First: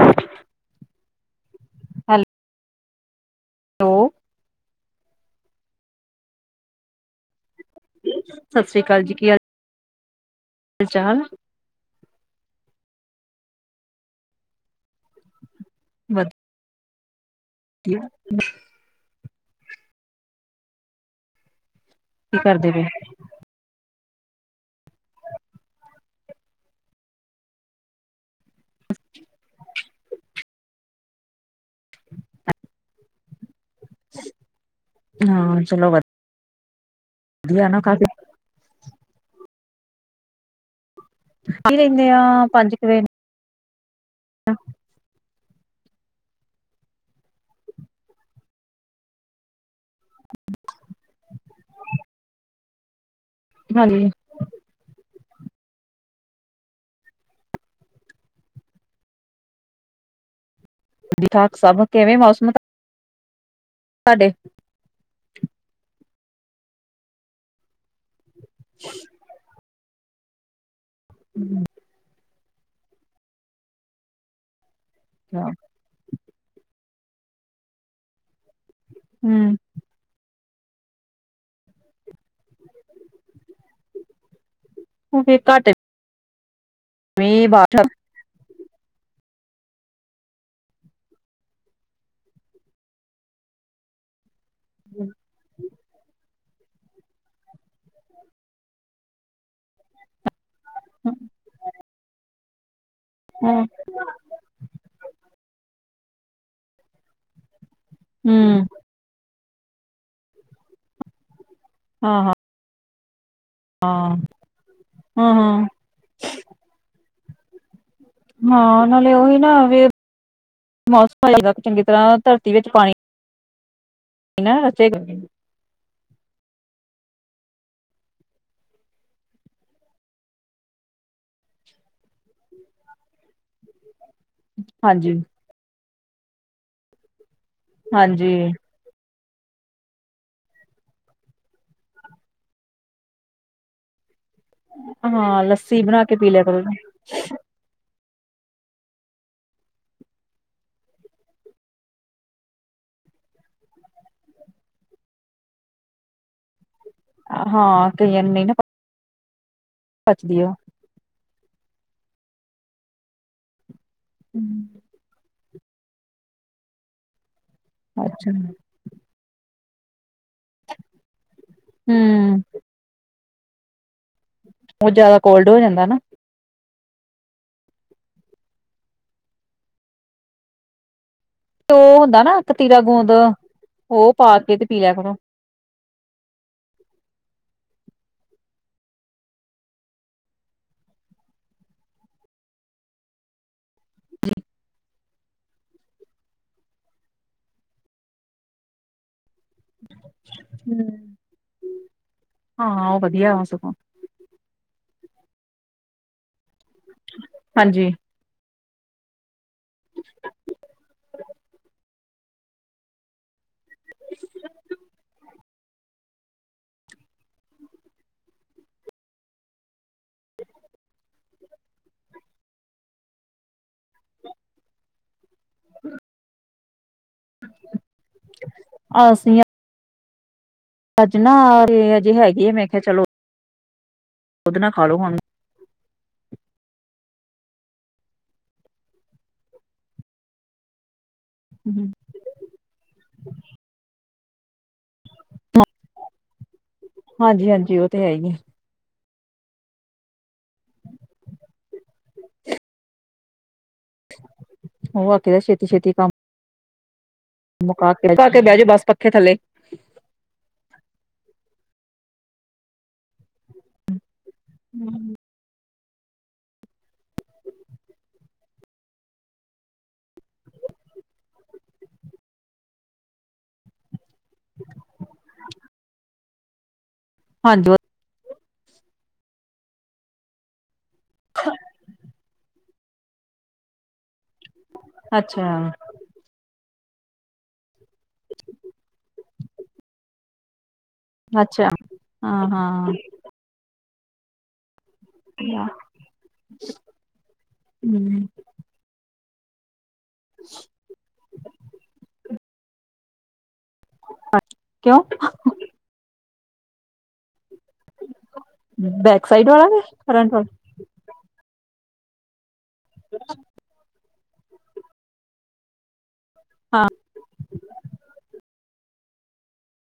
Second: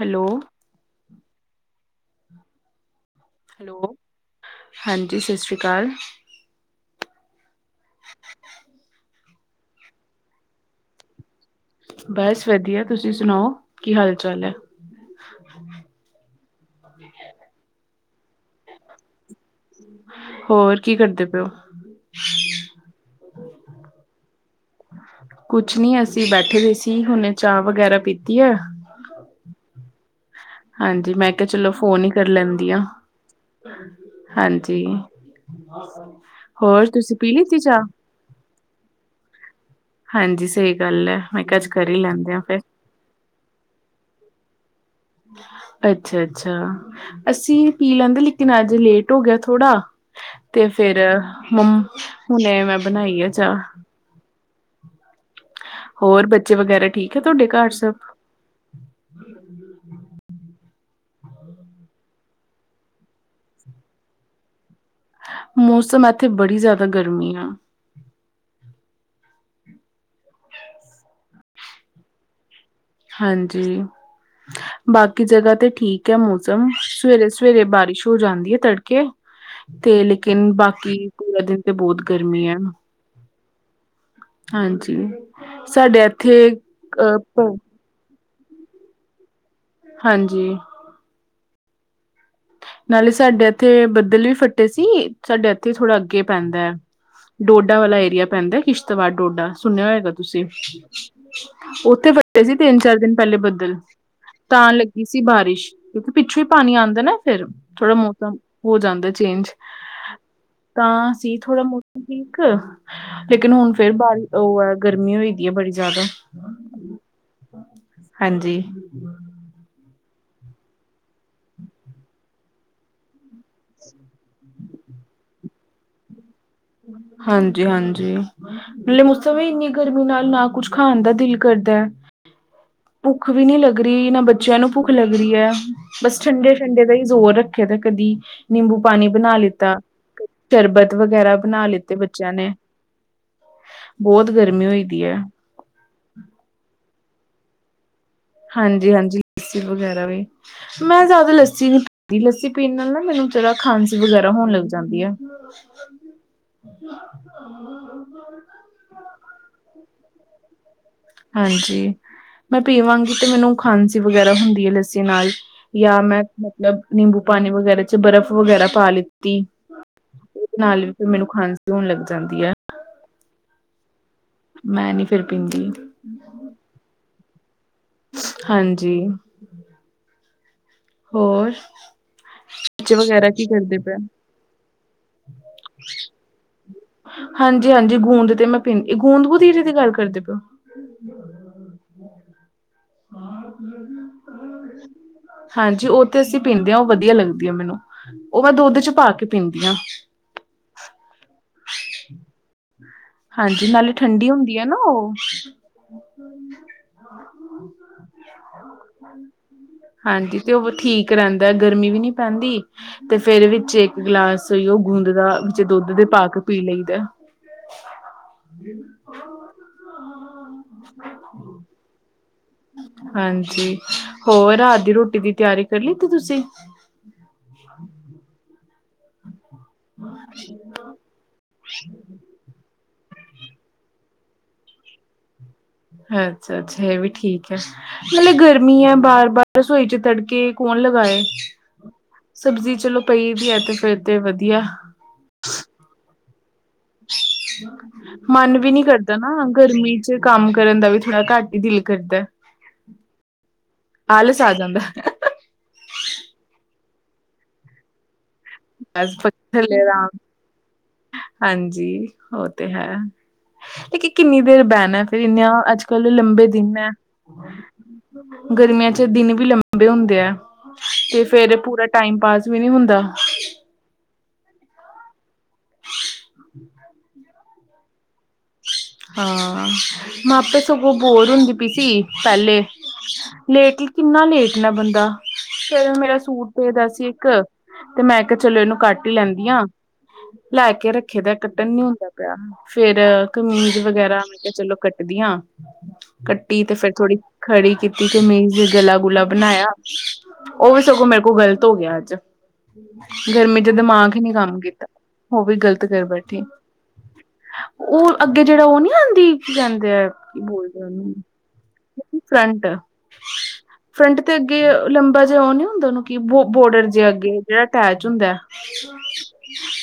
Hello, ਹੈਲ hello, ਹਾਂਜੀ ਸਸ ਰੀ ਕਾਲ। ਸਸ ਰੀ ਕਾਲ ਜੀ ਕੀ ਹਾਲ-ਚਾਲ ਬਸ ਵਦੀਆ ਤੁਸੀਂ ਸਨਾਓ ਕੀ ਹਾਲ ਚਾਲ ਐ। ਵਦ ਮੈਨੇ ਕੇ ਪਤੈ [inaudible] ਹੋਰ ਕੀ ਕਰਦੇ ਪਏ ਓਂ? ਕੀ ਕਰਦੇ ਪਏ? ਕੁਛ ਨੀ ਅਸੀਂ ਬੈਠੇ ਦੇ ਸੀ ਹੁਨੇ ਚਾਅ ਵਗੈਰਾ ਪੀਤੀ ਐ। ਹਾਂਜੀ ਮੈਂ ਕਿਆ ਚਲੋ ਫੋਨ ਈ ਕਰ ਲੈਂਦੀ ਆਂ। ਹਾਂਜੀ, ਹਾਂ ਚਲੋ ਹੋਰ ਤੁਸੀਂ ਪੀ ਲਿੱਤੀ ਵਧੀਆ ਨਾ ਚਾਅ। ਕਾਫੀ ਹਾਂਜੀ ਸਈ ਗੱਲ ਐ ਮੈਂ ਕਿਆ ਅੱਜ ਕੀ ਕਰ ਈ ਰਹਿੰਦੇ ਆ ਲੈਂਦੇ ਆਂ ਫਿਰ। ਪੰਜ ਕੁ ਵਜੇ ਅੱਛਾ-ਅੱਛਾ, ਅਸੀਂ ਪੀ ਲੈਂਦੇ ਲੇਕਿਨ ਅੱਜ ਲੇਟ ਹੋ ਗੇਆ ਥੋੜਾ। ਤੇ ਫੇਰ ਹੁ ਹੁਨੇ ਮੈਂ ਬਨਾਈ ਐ ਚਾਅ। ਹਾਂਜੀ। ਹੋਰ ਬੱਚੇ ਵਗੈਰਾ ਠੀਕ ਐ ਥੋਡੇ ਘਰ ਸਬ। [inaudible] ਠੀਕ-ਠਾਕ ਸਬ ਕਿਵੇਂ ਮੌਸਮ ਦਾ ਤਾਡੇ ਮੌਸਮ ਏਥੇ ਬੜੀ ਜ਼ਾਦਾ ਗਰਮੀ ਆ। ਹੂੰ ਹਾਂਜੀ, ਬਾਕੀ ਜਗ੍ਹਾ ਤੇ ਠੀ ਕ ਐ ਮੌਸਮ ਸਵੇਰੇ-ਸਵੇਰੇ ਬਾਰਿਸ਼ ਹੋ ਜਾਂਦੀ ਐ ਤੜਕੇ। ਹੂੰ ਤੇ ਲੇਕਿਨ ਬਾਕੀ ਪੂਰਾ ਦਿਨ ਤੇ ਬੋਤ ਗਰਮੀ ਐ। ਹਾਂਜੀ, ਉਹ ਫੇਰ ਘੱਟ ਸਾਡੇ ਏਥੇ ਅ ਭੋ [inaudible] ਹਾਂਜੀ। ਨਾਲੇ ਸਾਡੇ ਏਥੇ ਬੱਦਲ ਵੀ ਫੱਟੇ ਸੀ, ਸਾਡੇ ਏਥੇ ਥੋੜ੍ਹਾ ਅੱਗੇ ਪੈਂਦਾ ਐ ਡੋਡਾ ਵਾਲਾ ਏਰੀਆ ਪੈਂਦਾ ਕਿਸ਼ਤਵਾੜ ਡੋਡਾ ਸੁਨੇਆ ਹੋਏਗਾ। ਤੁਸੀਂ, ਹੂੰ, ਓਥੇ ਫਟੇ ਸੀ ਤਿੰਨ ਚਾਰ ਦਿਨ ਪੈਲੇ ਹੂੰ, ਬੱਦਲ। ਤਾਂ ਲੱਗੀ ਸੀ ਬਾਰਿਸ਼, ਕਿਓਂਕਿ ਪਿੱਛੋਂ ਈ ਪਾਨੀ ਆਂਦਾ ਨਾ ਫੇਰ। ਥੋੜਾ ਮੌਸਮ ਹਾਂ, ਹੋ ਜਾਂਦਾ ਚੇਂਜ, ਤਾਂ ਅਸੀਂ ਥੋੜਾ ਮੋ ਹਾਂ, ਹਾਂ, ਠੀਕ ਐ, ਲੇਕਿਨ ਹੁਣ ਫੇਰ ਬਾਰੀ ਹਾਂ, ਓ ਐ ਗਰਮੀ ਹੋਈ ਦੀ ਐ ਹਾਂ। ਬੜੀ ਜ਼ਾਦਾ। [inaudible] ਹਾਂ ਨਾਲੇ ਓਈ ਨਾ ਵੀ ਮੌਸਮ ਆਏਗਾ ਚੰਗੀ ਤਰ੍ਹਾਂ ਧਰਤੀ ਵਿੱਚ ਪਾਨੀ ਨਾ ਰਚੇਗਾ ਪਾਨੀ। ਹਾਂਜੀ ਹਾਂਜੀ ਪ ਮੌਸਮ ਵੀ ਇੰਨੀ ਗਰਮੀ ਨਾਲ ਨਾ ਕੁੱਝ ਖਾਣ ਦਾ ਦਿਲ ਕਰਦਾ ਹੈ ਭੁੱਖ ਵੀ ਨੀ ਲੱਗ ਰਹੀ ਇਹਨਾਂ ਬੱਚ ਬੱਚਿਆਂ ਨੂੰ ਭੁੱਖ ਹਾਂਜੀ, ਲੱਗ ਰਹੀ ਹੈ ਬਸ ਠੰਡੇ ਠੰਡੇ ਦਾ ਹੀ ਜ਼ੋਰ ਰੱਖੇ ਦਾ ਕਦੀ ਹਾਂਜੀ, ਨਿੰਬੂ ਪਾਣੀ ਬਣਾ ਲਿੱਤਾ ਸ਼ਰਬਤ ਵਗੈਰਾ ਬਣਾ ਲਿੱਤੇ ਬੱਚਿਆਂ ਨੇ ਬਹੁਤ ਗਰਮੀ ਹੋਈ ਦੀ ਹੈ ਹਾਂ ਲੱਸੀ ਬਣਾ ਕੇ ਪੀ ਲਿਆ ਕਰੋ ਹਾਂਜੀ ਹਾਂਜੀ ਲੱਸੀ ਵਗੈਰਾ ਵੀ ਮੈਂ ਜ਼ਿਆਦਾ ਲੱਸੀ ਪੀ ਲੱਸੀ ਪੀਣ ਨਾਲ ਨਾ ਮੈਨੂੰ ਜਰਾ ਖਾਂਸੀ ਵਗੈਰਾ ਹੋਣ ਲੱਗ ਜਾਂਦੀ ਹੈ ਹਾਂ ਕਈਆਂ ਨੂੰ ਨਹੀਂ ਨਾ ਪੱਚਦੀ ਆ ਹਾਂਜੀ ਮੈਂ ਪੀਵਾਂਗੀ ਤੇ ਮੈਨੂੰ ਖਾਂਸੀ ਵਗੈਰਾ ਹੁੰਦੀ ਹੈ ਲੱਸੀ ਜੇ ਨਾਲ ਜਾਂ ਮੈਂ ਮਤਲਬ ਨਿੰਬੂ ਪਾਣੀ ਵਗੈਰਾ ਚ ਬਰਫ਼ ਅੱਛਾ। ਵਗੈਰਾ ਪਾ ਲਿੱਤੀ ਉਹਦੇ ਨਾਲ ਵੀ ਫਿਰ ਮੈਨੂੰ ਖਾਂਸੀ ਹੋਣ ਲੱਗ ਹੂੰ, ਜਾਂਦੀ ਹੈ ਉਹ ਮੈਂ ਨੀ ਜਿਆਦਾ ਫਿਰ ਕੋਲਡ ਹੋ ਪੀਂਦੀ ਜਾਂਦਾ ਨਾ ਹਾਂਜੀ ਹੋਰ ਤੇ ਉਹ ਹੁੰਦਾ ਨਾ ਕਤੀਰਾ ਬੱਚੇ ਗੂੰਦ ਵਗੈਰਾ ਕੀ ਕਰਦੇ ਪਏ ਉਹ ਪਾ ਕੇ ਤੇ ਪੀ ਲਿਆ ਕਰੋ ਹਾਂਜੀ ਹਾਂਜੀ ਗੂੰਦ ਤੇ ਮੈਂ ਪੀਦੀ ਗੂੰਦ ਕਤੀਰੇ ਦੀ ਗੱਲ ਕਰਦੇ ਪਓ ਹਾਂ ਹਾਂਜੀ ਉਹ ਤੇ ਅਸੀਂ ਪੀਂਦੇ ਹਾਂ ਉਹ ਵਧੀਆ ਲੱਗਦੀ ਹੈ ਮੈਨੂੰ ਉਹ ਮੈਂ ਦੁੱਧ ਚ ਪਾ ਕੇ ਪੀਂਦੀ ਹਾਂ ਹਮ ਠੀਕ ਹਾਂ ਉਹ ਵਧੀਆ ਹਾਂਜੀ ਨਾਲੇ ਠੰਡੀ ਹੁੰਦੀ ਆ ਨਾ ਉਹ ਹਾਂਜੀ ਹਾਂਜੀ ਤੇ ਉਹ ਠੀਕ ਰਹਿੰਦਾ ਗਰਮੀ ਵੀ ਨਹੀਂ ਪੈਂਦੀ ਤੇ ਫੇਰ ਵਿੱਚ ਇੱਕ ਗਲਾਸ ਉਹ ਗੂੰਦ ਦਾ ਵਿੱਚ ਦੁੱਧ ਦੇ ਪਾ ਕੇ ਪੀ ਲਈਦਾ ਹ ਹਾਂਜੀ ਹੋਰ ਰਾਤ ਦੀ ਰੋਟੀ ਦੀ ਤਿਆਰੀ ਕਰ ਲਿੱਤੀ ਤੁਸੀਂ ਅਸੀ ਹਾਂ ਅੱਜ ਨਾ ਅਜੇ ਹੈਗੇ ਆ ਮੈਂ ਕਿਹਾ ਚਲੋ ਉਹਦੇ ਨਾਲ ਖਾਲੋ ਹੁਣ ਅੱਛਾ ਅੱਛਾ ਇਹ ਵੀ ਠੀਕ ਹੈ ਮਤਲਬ ਗਰਮੀ ਹੈ ਬਾਰ ਬਾਰ ਰਸੋਈ ਚ ਤੜਕੇ ਕੌਣ ਲਗਾਏ ਹਮ ਸਬਜ਼ੀ ਚਲੋ ਪਈ ਵੀ ਹੈ ਤੇ ਫਿਰ ਤੇ ਵਧੀਆ ਹਾਂਜੀ-ਹਾਂਜੀ, ਉਹ ਤੇ ਹੈ ਹੀ ਆ ਮਨ ਵੀ ਨਹੀਂ ਕਰਦਾ ਨਾ ਗਰਮੀ ਚ ਕੰਮ ਕਰਨ ਦਾ ਵੀ ਥੋੜਾ ਘੱਟ ਹੀ ਦਿਲ ਕਰਦਾ ਆਲ ਆ ਜਾਂਦਾ ਕਹਿੰਦਾ ਛੇਤੀ ਛੇਤੀ ਕੰਮ ਮੁਕਾ ਕੇ ਮੁਕਾ ਕੇ ਬਹਿ ਜਾਓ ਬਸ ਪੱਖੇ ਥੱਲੇ ਥੱਲੇ ਰਾਮ ਹਾਂਜੀ ਉਹ ਤੇ ਹੈ। ਕਿੰਨੀ ਦੇਰ ਬਹਿਣਾ ਫਿਰ ਇੰਨਾ ਅੱਜ ਕੱਲ ਲੰਬੇ ਦਿਨ ਹੈ। ਗਰਮੀਆਂ ਚ ਦਿਨ ਵੀ ਲੰਬੇ ਹੁੰਦੇ ਹੈ। ਤੇ ਫਿਰ ਪੂਰਾ ਟਾਈਮ ਪਾਸ ਵੀ ਨਹੀਂ ਹੁੰਦਾ। [unintelligible] ਹਾਂਜੀ ਹਾਂ ਮਾਪੇ ਸਗੋਂ ਬੋਰ ਹੁੰਦੀ ਪਈ ਸੀ। ਪਹਿਲੇ ਲੇਟ ਕਿੰਨਾ ਲੇਟ ਨਾ ਬੰਦਾ ਅੱਛਾ-ਅੱਛਾ, ਫਿਰ ਮੇਰਾ ਸੂਟ। ਪਦਾ ਸੀ ਇੱਕ, ਤੇ ਮੈਂ ਕਿਹਾ ਚਲੋ ਇਹਨੂੰ ਕੱਟ ਹੀ ਲੈਂਦੀ ਹਾਂ, ਲੈ ਕੇ ਰੱਖ। ਦਾ ਕੱਟਣ ਨੀ ਹੁੰਦਾ ਪਿਆ, ਹਾਂ-ਹਾਂ, ਫੇਰ ਕਮੀਜ਼ ਵਗੈਰਾ ਮੈਂ ਕਿਹਾ ਚਲੋ ਕੱਟ ਦੀਆਂ, ਕੱਟੀ ਤੇ ਫੇਰ ਥੋੜੀ ਖੜੀ ਕੀਤੀ ਹੂੰ। ਕਮੀਜ, ਗਲਾ ਗੁਲਾ ਬਣਾਇਆ, ਉਹ ਵੀ ਸਗੋਂ ਮੇਰੇ ਕੋਲ ਗ਼ਲਤ ਹੋ ਗਿਆ ਅੱਜ, ਗਰਮੀ ਚ ਦਿਮਾਗ, ਨੀ ਕੰਮ ਕੀਤਾ ਕਿਉਂ ਉਹ ਵੀ ਗ਼ਲਤ ਕਰ ਬੈਠੀ। ਉਹ ਅੱ, ਜਿਹੜਾ ਉਹ ਨੀ ਬੈਕ ਆਉਂਦੀ ਸਾਈਡ ਕੀ ਵਾਲਾ ਕੇ ਕਹਿੰਦੇ ਆ ਫਰੰਟ ਕੀ ਵਾਲਾ ਬੋਲਦੇ ਉਹਨੂੰ, ਫਰੰਟ ਹ [unintelligible] ਫਰੰਟ ਤੇ ਅੱਗੇ ਲੰਬਾ ਜਿਹਾ ਉਹ ਨੀ ਹੁੰਦਾ ਉਹਨੂੰ, ਕਿ ਬ, ਬੋਰਡਰ ਜੇ ਅੱਗੇ ਜਿਹੜਾ ਅਟੈਚ ਹੁੰਦਾ।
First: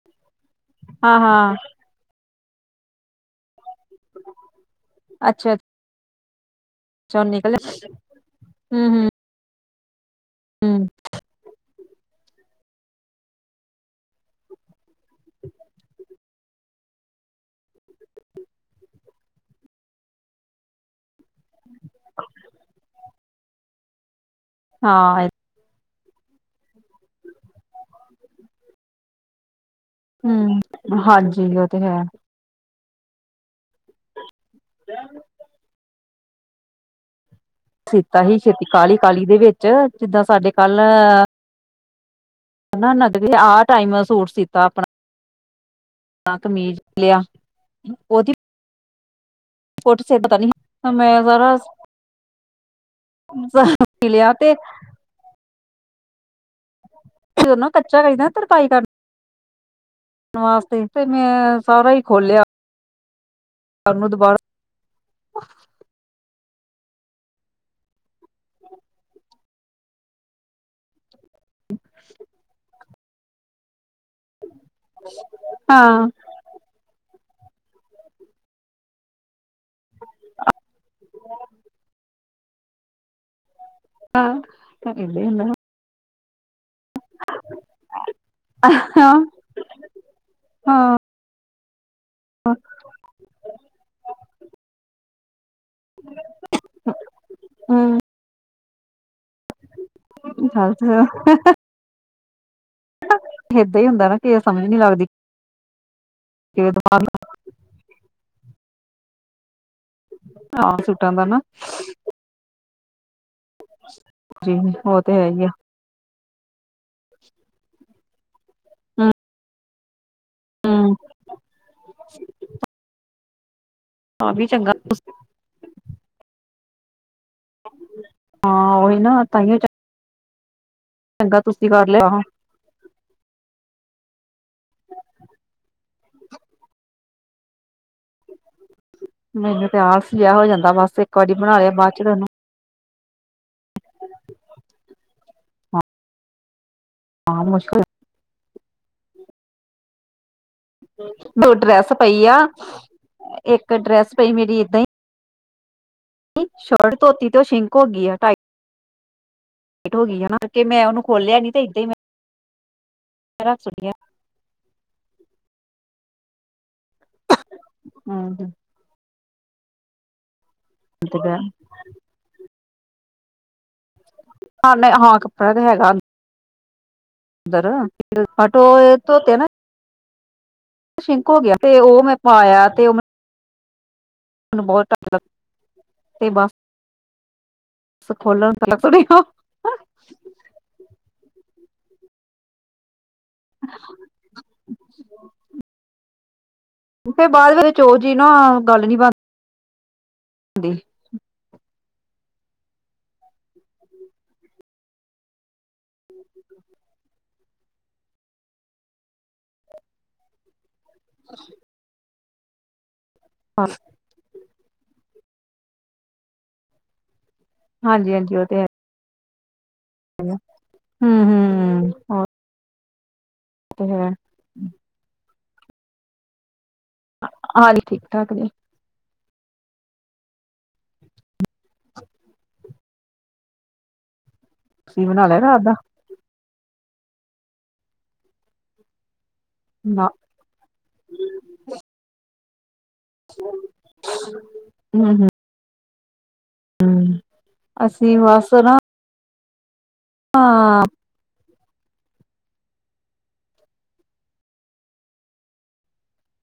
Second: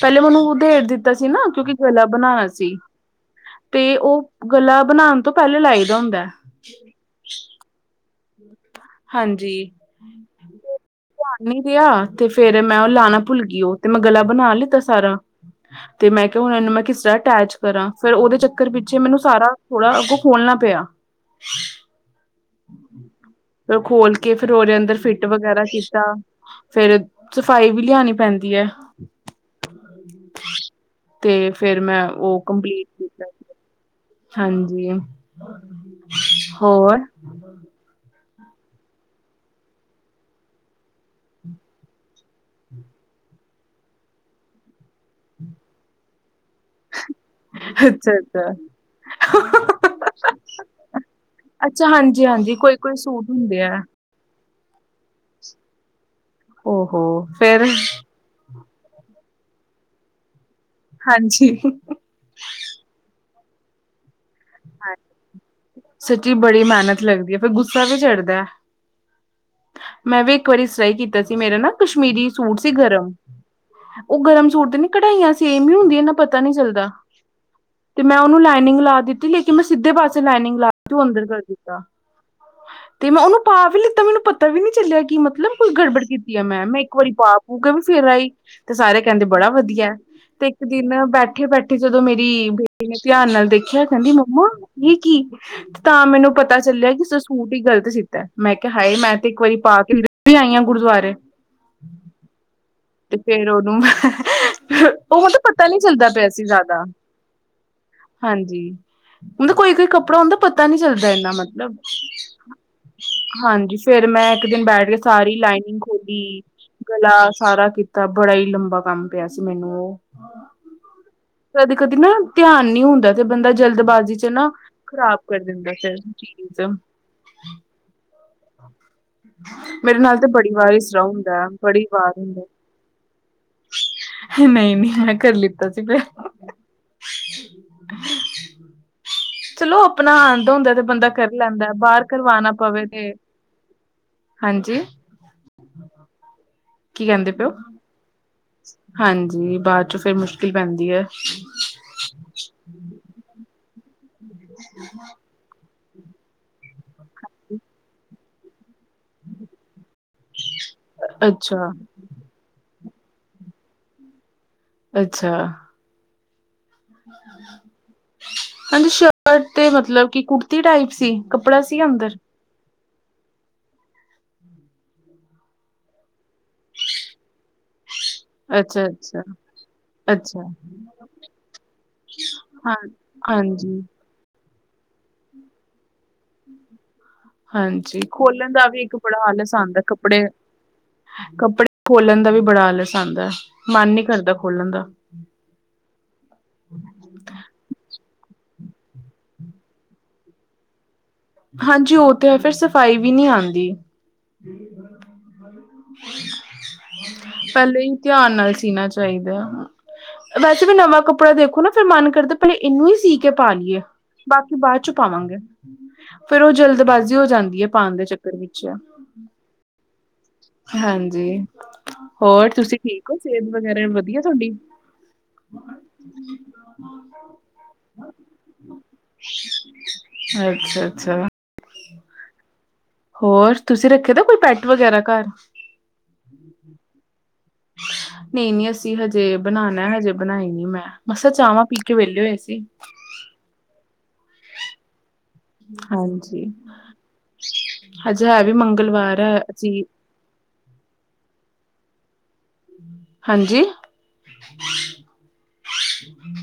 ਪਹਿਲੇ ਮੈਨੂੰ ਉਦੇ, ਦਿੱਤਾ ਸੀ ਨਾ ਹਾਂ-ਹਾਂ-ਹਾਂ, ਕਿਉਂਕਿ ਗਲਾ ਬਣਾਇਆ ਸੀ, ਤੇ ਉਹ ਗਲਾ ਬਣਾਉਣ ਤੋਂ ਪਹਿਲੇ ਲਾਈ ਦਾ ਹੁੰਦਾ, ਚੋ ਨਿਕਲੇ ਹੂੰ, ਹਾਂਜੀ ਹੂੰ, ਧਿਆਨ ਨੀ ਰਿਹਾ, ਤੇ ਫੇਰ, ਮੈਂ ਉਹ ਲਾਣਾ ਭੁੱਲ ਗਈ, ਉਹ ਤੇ ਮੈਂ ਗਲਾ ਬਣਾ ਲਿੱਤਾ ਸਾਰਾ। ਤੇ ਮੈਂ ਕਿਹਾ ਹੁਣ ਇਹਨੂੰ ਮੈਂ ਕਿਸ ਤਰ੍ਹਾਂ ਅਟੈਚ ਕਰਾਂ ਫਿਰ ਉਹਦੇ ਚੱਕਰ ਪਿੱਛੇ ਮੈਨੂੰ ਸਾਰਾ ਥੋੜਾ ਅੱਗੋਂ ਖੋਲਣਾ ਪਿਆ। ਹਾਂ [unintelligible] ਹ [unintelligible] ਫਿਰ ਉਹ ਖੋਲ ਕੇ ਫਿਰ ਉਹਦੇ ਅੰਦਰ ਹਾਂ ਫਿੱਟ ਵਗੈਰਾ ਕੀਤਾ, ਫੇਰ ਸਫ਼ਾਈ ਵੀ ਲਿਆਉਣੀ ਪੈਂਦੀ ਹੈ, ਹਮ ਤੇ ਹਾਂਜੀ ਉਹ ਫਿਰ ਹੈ ਮੈਂ ਉਹ ਕੰਪਲੀਟ, ਹਾਂਜੀ ਹੋਰ ਸੀਤਾ ਹੀ ਛੇਤੀ ਕਾਹਲੀ ਕਾਹਲੀ ਦੇ ਵਿੱਚ ਜਿੱਦਾਂ ਸਾਡੇ ਕੱ, ਲ ਨਗਦੀ ਆਹ ਟਾਈਮ ਸੂਟ ਸੀਤਾ ਆਪਣਾ ਕਮੀਜ਼, ਲਿਆ ਅੱਛਾ ਅੱਛਾ,, ਫੋਟੋ ਸੇ ਪਤਾ ਨੀ ਮੈਂ ਸਾਰ, ਅੱਛਾ ਹਾਂਜੀ ਹਾਂਜੀ ਕੋਈ ਕੋਈ ਸੂਟ ਹੁੰਦੇ ਆ। ਮਿਲਿਆ ਤੇ, ਓਹੋ ਤੇ ਉਹ ਫੇਰ ਨਾ ਕੱਚਾ ਰਹਿੰਦਾ ਨਾ ਤਰਪਾਈ ਕਰ, ਵਾਸਤੇ ਤੇ ਹਾਂਜੀ। ਮੈਂ ਸਾਰਾ ਹੀ ਖੋਲਿਆ ਸਾਨੂੰ ਦੁਬਾਰਾ, ਸੱਚੀ ਬੜੀ ਮਿਹਨਤ ਲੱਗਦੀ ਹੈ ਫਿਰ ਗੁੱਸਾ ਵੀ ਚੜਦਾ। ਮੈਂ ਵੀ ਇੱਕ ਵਾਰੀ ਸਲਾਈ ਕੀਤਾ ਸੀ, ਮੇਰਾ ਨਾ ਕਸ਼ਮੀਰੀ ਸੂਟ ਸੀ ਗਰਮ, ਉਹ ਗਰਮ ਸੂਟ ਤੇ ਨ ਕਢਾਈਆਂ ਸੇਮ ਹੀ ਹੁੰਦੀਆਂ ਹਾਂ ਨਾ ਪ ਪਤਾ ਨਹੀਂ ਚੱਲਦਾ ਤੇ ਮੈਂ ਉਹਨੂੰ ਲਾਈਨਿੰਗ ਲਾ ਦਿੱਤੀ। ਕਿ ਮੈਂ ਸਿੱਧੇ ਪਾਸੇ ਲਾਈਨਿੰਗ ਲਾ ਤੂੰ ਅੰਦਰ ਕਰ ਦਿੱਤਾ ਤੇ ਮੈਂ ਉਹਨੂੰ ਪਾ ਵੀ ਲਿੱ, ਤਾਂ ਮੈਨੂੰ ਹਾਂ ਪਤਾ ਵੀ ਨੀ ਹਮ ਚੱਲਿਆ ਕਿ ਏਦਾਂ ਮਤਲਬ ਕੋਈ ਗੜਬੜ ਕੀਤੀ ਹੈ ਮੈਂ ਮੈਂ, ਇੱਕ ਵਾਰੀ ਪਾ ਪੂ ਕੇ ਵੀ ਫਿਰ ਆਈ ਤੇ ਸਾਰੇ ਕਹਿੰਦੇ ਬੜਾ ਵਧੀਆ। ਤੇ ਇੱਕ ਦਿਨ ਬੈਠੇ ਬੈਠੇ, ਜਦੋਂ ਮੇਰੀ ਬੇਟੀ ਨੇ ਧਿਆਨ ਨਾਲ ਦੇਖਿਆ ਕਹਿੰਦੀ ਮੰਮਾ! ਇਹ ਕੀ, ਤਾਂ ਮੈਨੂੰ ਪਤਾ ਚੱਲਿਆ ਕਿ ਸੂਟ ਹੀ ਗ਼ਲਤ ਸੀਤਾ ਮੈਂ ਕਿਹਾ ਹਾਏ ਮੈਂ ਤੇ ਇੱਕ ਵਾਰੀ ਪਾ ਕੇ! ਹੁਣੀ ਆਈ ਆ ਗੁਰਦੁਆਰੇ, ਤੇ ਫੇਰ ਉਹਨੂੰ ਹੀ ਹੁੰਦਾ ਨਾ ਕਿ ਸਮਝ ਨੀ ਲੱਗਦੀ ਉਹ ਤਾਂ ਪਤਾ ਨੀ ਚੱਲਦਾ ਪਿਆ ਸੀ ਕਿ ਜ਼ਿਆਦਾ, ਦਿਮਾਗ ਹਾਂਜੀ, ਹੁੰਦਾ ਕੋਈ ਕੋਈ ਕੱਪੜਾ ਹੁੰਦਾ ਪਤਾ ਹਾਂ ਨੀ ਚੱਲਦਾ ਸੂਟਾਂ ਦਾ ਐਨਾ ਨਾ ਮਤਲਬ, ਹਾਂਜੀ, ਫੇਰ ਮੈਂ ਇੱਕ ਜੀ ਦਿਨ ਬੈਠ ਕੇ ਉਹ ਤੇ ਹੈ ਸਾਰੀ ਹੀ ਆ ਲਾਈਨਿੰਗ ਖੋਲੀ ਗਲਾ ਸਾਰਾ ਕੀਤਾ ਬੜਾ ਈ ਲੰਬਾ ਕੰਮ ਪਿਆ ਸੀ ਮੈਨੂੰ ਓ, ਹੂੰ ਕਦੀ ਕਦੀ ਨਾ ਧਿਆਨ ਨੀ ਹੁੰਦਾ ਤੇ ਬੰਦਾ ਜਲਦਬਾਜ਼ੀ, ਚ ਆ ਵੀ ਨਾ ਚੰਗਾ ਖ਼ਰਾਬ ਕਰ ਦਿੰਦਾ ਫਿਰ ਚੀਜ਼, ਹਾਂ, ਉਹੀ ਨਾ ਤਾਂਹੀਓ, ਮੇਰੇ ਨਾਲ ਤੇ ਬੜੀ ਵਾਰ ਇਸ ਤਰ੍ਹਾਂ ਚੰਗਾ ਹੁੰਦਾ ਤੁਸੀਂ ਬੜੀ ਕਰ ਲਿਆ ਵਾਰ ਹੁੰਦਾ, ਨਹੀਂ ਨਹੀਂ, ਮੈਂ ਕਰ ਲਿੱਤਾ ਸੀ ਫਿਰ, ਮੈਨੂੰ ਚਲੋ ਤੇ ਆਪਣਾ ਆਲਸ ਜਿਹਾ ਹੋ ਆਂਦਾ ਜਾਂਦਾ ਹੁੰਦਾ ਤੇ ਬਸ ਬੰਦਾ ਇੱਕ ਕਰ ਵਾਰੀ ਬਣਾ ਲੈਂਦਾ ਲਿਆ ਬਾਅਦ ਬਾਰ ਚ ਤੈਨੂੰ ਕਰਵਾਣਾ ਪਵੇ ਤੇ, ਹਾਂਜੀ, ਕੀ ਕਹਿੰਦੇ ਹਾਂ ਪਏ ਓ ਮੁਸ਼ਕਿਲ ਹਾਂਜੀ ਬਾਚੋ ਫਿਰ ਮੁਸ਼ਕ ਦੋ ਡਰੈਸ ਪਈ ਆ ਇੱਕ ਡਰੈਸ ਪਈ ਮੇਰੀ ਏਦਾਂ ਈ। ਸ਼ਰਟ ਧੋਤੀ ਤੋਂ ਸ਼ਿੰਕ ਹੋਗੀ ਆ ਟਾਇਟ ਹੋਗੀ ਆ ਨਾ ਕਿਉਂਕਿ ਮੈਂ ਉਹਨੂੰ ਖੋਲਿਆ ਨੀ ਤੇ ਅੱਛਾ ਏਦਾਂ ਈ ਮੈਂ ਰਾਤ ਸੁ ਅੱਛਾ। ਹੂੰ, ਹਾਂਜੀ, ਸ਼ਰਟ ਤੇ ਮਤਲਬ ਕਿ ਕੁੜਤੀ ਟਾਈਪ ਸੀ ਕੱਪੜਾ ਸੀ ਅੰਦਰ। ਹਾਂ ਹਾਂ, ਕੱਪੜਾ ਤੇ ਹੈਗਾ ਅੰ ਦਰ ਅੱਛਾ [unintelligible] ਅੱਛਾ ਧੋਤੇ ਆ ਨਾ। ਅੱਛਾ। ਸ਼ਿੰਕ ਹੋਗਿਆ ਤੇ ਓ ਮੈਂ ਪਾਇਆ ਹਾਂ ਤੇ ਓ ਹਾਂਜੀ। ਮੈਨੂੰ ਬਹੁਤ ਟਾਈਮ ਲੱਗਦਾ ਤੇ [unintelligible] ਹਾਂਜੀ, ਖੋਲਣ ਦਾ ਵੀ ਤੱਕ ਇੱਕ ਬੜਾ ਰਿਹਾ। ਆਲਸ, ਆਂਦਾ ਕੱਪੜੇ ਕੱਪੜੇ ਖੋਲਣ ਦਾ ਵੀ ਬੜਾ ਆਲਸ। ਆਂਦਾ ਮਨ ਨੀ ਕਰਦਾ ਖੋਲਣ ਦਾ। ਫਿਰ ਬਾਅਦ ਵਿੱਚ ਓਹੀ ਜੀ ਨਾ ਗੱਲ ਨੀ ਬਣ ਦੀ। ਹਾਂਜੀ ਓ ਤੇ ਹੈ ਫੇਰ ਸਫ਼ਾਈ ਵੀ ਨੀ ਆਂਦੀ। [inaudible] ਪਹਿਲੇ ਹੀ ਧਿਆਨ ਨਾਲ ਸੀਣਾ ਚਾਹੀਦਾ। ਵੈਸੇ ਵੀ ਨਵਾਂ ਕੱਪੜਾ ਦੇਖੋ ਨਾ ਫੇਰ ਮਨ ਕਰਦਾ ਪਹਿਲੇ ਇਹਨੂੰ ਈ ਸੀ ਕੇ ਪਾ ਲਈ ਏ। ਬਾਕੀ ਬਾਂਚੋ ਪਾਵਾਂਗੇ। ਫੇਰ ਓ ਜਲਦਬਾਜ਼ੀ ਹੋ ਜਾਂਦੀ ਐ ਪਾਣ ਦੇ ਹਾਂਜੀ ਚੱਕਰ ਹਾਂਜੀ ਉਹ ਤੇ ਵਿੱਚ। ਹੈ ਹੂੰ ਹਾਂਜੀ, ਹੂੰ ਉਹ ਹੋਰ ਤੁਸੀਂ ਠੀਕ ਸਿਹਤ ਵਗੈਰਾ ਤੇ ਐਨ ਹੈ। ਵਧੀਆ ਤੁਹਾਡੀ? ਹਾਂਜੀ, ਠੀਕ ਠਾਕ ਜੀ। ਅੱਛਾ ਅੱਛਾ। ਹੋਰ ਤੁਸੀਂ ਰੱਖੇ ਦਾ ਕੋਈ ਪੈਟ ਵਗੈਰਾ ਤੁਸੀਂ ਘਰ। ਬਣਾ ਲਿਆ ਰਾਤ ਦਾ ਨਹੀਂ ਨੀ ਅਸੀਂ ਹਜੇ। ਤੇ ਬਣਾਣਾ ਨਾ ਹਜੇ ਬਣਾਈ ਨੀ ਮੈਂ ਮਸਾ ਚਾਵਾਂ ਪੀ ਕੇ ਵਿਹਲੇ ਹੋਏ ਸੀ। ਹੂੰ ਹੂੰ, ਹਾਂਜੀ ਹੂੰ ਅਸੀਂ ਅੱਜ ਹੈ ਵੀ ਮੰਗਲਵਾਰ ਐ ਅਸੀਂ। ਹਾਂ। ਹਾਂਜੀ।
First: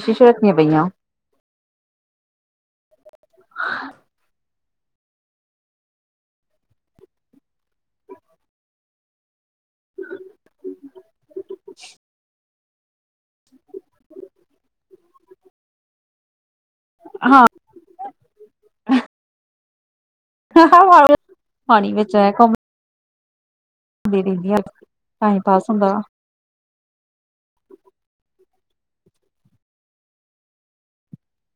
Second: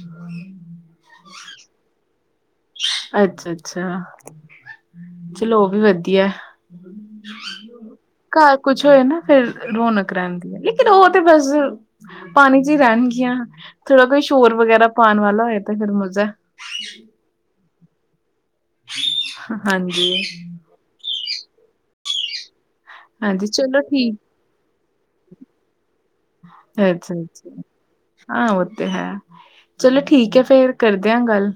ਸ਼ੀਸੀ਼ ਰੱਖੀਆਂ ਪਈਆਂ। ਅੱਛਾ-ਅੱਛਾ। ਚਲੋ, ਓ ਵੀ ਵਧੀਆ ਘਰ ਕੁਛ ਹੋਏ ਨਾ ਫਿਰ। ਰੌਨਕ ਰੈਂਦੀ ਹੈ ਲੇਕਿਨ ਓ ਤੇ ਬਸ ਪਾਣੀ ਚ ਹੀ ਰੈਣਗੀਆਂ। ਥੋੜ੍ਹਾ ਕੋਈ ਸ਼ੋਰ ਵਗੈਰਾ ਪਾਉਣ ਵਾਲਾ ਹੋਇ ਤੇ ਫੇਰ ਮੁਜ਼ਾ ਹਾਂ। ਹਾਂਜੀ। ਪਾਣੀ ਵਿੱਚ ਹੈਆ ਘਮ ਹਾਂਜੀ, ਚਲੋ ਠੀਕ। ਟਾਈਮ ਪਾਸ ਹੁੰਦਾ। ਅੱਛਾ। ਹਾਂ ਓਤੇ ਹੈ ਚਲੋ ਠੀਕ ਹੈ ਫੇਰ ਕਰਦੇਆਂ ਗੱਲ।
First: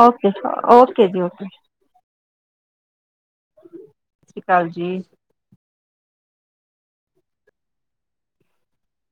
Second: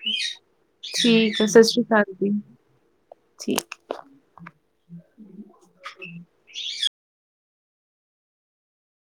ਓਕੇ-ਓਕੇ ਜੀ ਠੀਕ ਓਕੇ। ਹੈ ਸਤਿ ਸ੍ਰੀ ਅਕਾਲ ਜੀ। ਠੀਕ ਸ ਸ਼੍ਰੀ ਅਕਾਲ ਜੀ। ਹੂੰ।